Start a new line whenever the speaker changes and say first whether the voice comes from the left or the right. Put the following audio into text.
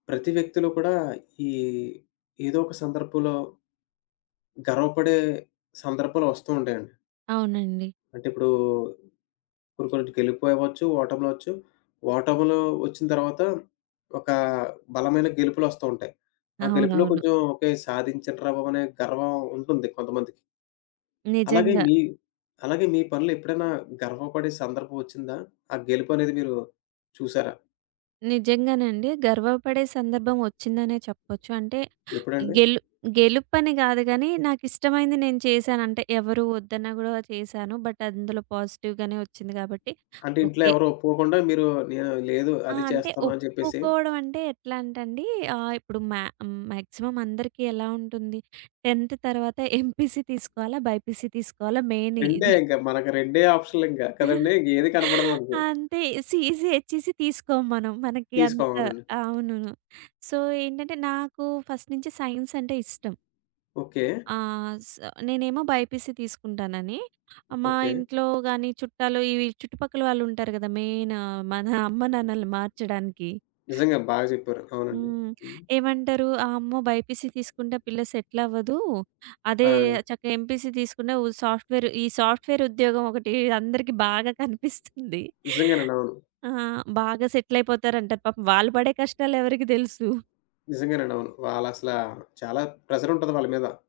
left: ప్రతి వ్యక్తులో కూడా ఈ ఏదో ఒక సందర్భంలో గర్వపడే సందర్భాలొస్తూ ఉంటాయండి.
right: అవునండి.
left: అంటే ఇప్పుడూ ఇప్పుడు కొన్నిటి గెలుపు అవ్వచ్చు. ఓటములవ్వచ్చు. ఓటములు ఒచ్చిన తర్వాత ఒక బలమైన గెలుపులొస్తూ ఉంటాయి. ఆ గెలుపులో
right: అవునవును.
left: కొంచెం ఓకే, సాధించాన్రా బాబనే గర్వం ఉంటుంది కొంతమందికి. అలాగే
right: నిజంగా.
left: మీ అలాగే మీ పనులెప్పుడైనా గర్వపడే సందర్భం ఒచ్చిందా? ఆ గెలుపనేది మీరు చూసారా?
right: నిజంగానండి. గర్వపడే సందర్భం ఒచ్చిందనే చెప్పొచ్చు. అంటే
left: ఎప్పుడండి?
right: గెలు గెలుపని గాదు గానీ నాకిష్టమైంది నేను చేశానంటే ఎవరూ వద్దన్నా గూడా వా చేశాను. బట్ అందులో పాజిటివ్‌గానే ఒచ్చింది గాబట్టి
left: అంటే ఇంట్లో
right: ఓకే.
left: ఎవరూ ఒప్పుకోకుండా మీరు "నేను లేదు
right: ఆ!
left: అది
right: అంటే
left: చేస్తాను" అని జెప్పేసి
right: ఒప్పుకోపోవడం అంటే ఎట్లంటే అండి ఆహ్, ఇప్పుడు మా మాక్సిమం అందరికీ ఎలా ఉంటుంది? 10థ్ తర్వాత ఎంపీసీ తీసుకోవాలా? బైపీసీ తీసుకోవాలా? మెయిన్
left: రెండే
right: ఇది.
left: ఇంకా మనకు రెండే ఆప్షన్‌‌‌‌లింక. కదండీ! ఇంగేది కనపడదు మనకి.
right: అంతే. సిఇసి, హెచ్‌ఇసి తీసుకోం మనం. మనకి
left: తీసుకోం.
right: అంత
left: అవునండి.
right: అవును. సో ఏంటంటే నాకు ఫస్ట్ నుంచి సైన్స్ అంటే ఇష్టం.
left: ఓకే.
right: ఆ! స నేనేమో బైపీసీ తీసుకుంటానని, మా
left: ఓకే.
right: ఇంట్లో గాని చుట్టాలు ఇవి చుట్టుపక్కల వాళ్ళు ఉంటారు గదా! మెయిన్ మన అమ్మ, నాన్నలని మార్చడానికి.
left: నిజంగా బాగ జెప్పారు. అవునండి.
right: హ్మ్.
left: హ్మ్.
right: ఏమంటారు? "అమ్మో! బైపీసీ తీసుకుంటే పిల్ల సెటిల్ అవ్వదూ. అదే
left: ఆ!
right: చక్కగా ఎంపీసీ తీసుకున్నా ఉ సాఫ్ట్‌వేర్" ఈ సాఫ్ట్‌వేర్ ఉద్యోగం ఒకటి అందరికి బాగా కనిపిస్తుంది.
left: నిజంగానండి. అవును.
right: ఆ! బాగా సెటిల్ అయిపోతారంటారు. పాపం వాళ్ళు పడే కష్టాలెవరకి దెలుసు!
left: నిజంగానండి. అవును. వాళ్ళసల చాలా ప్రెషర్ ఉంటది వాళ్ళ మీద.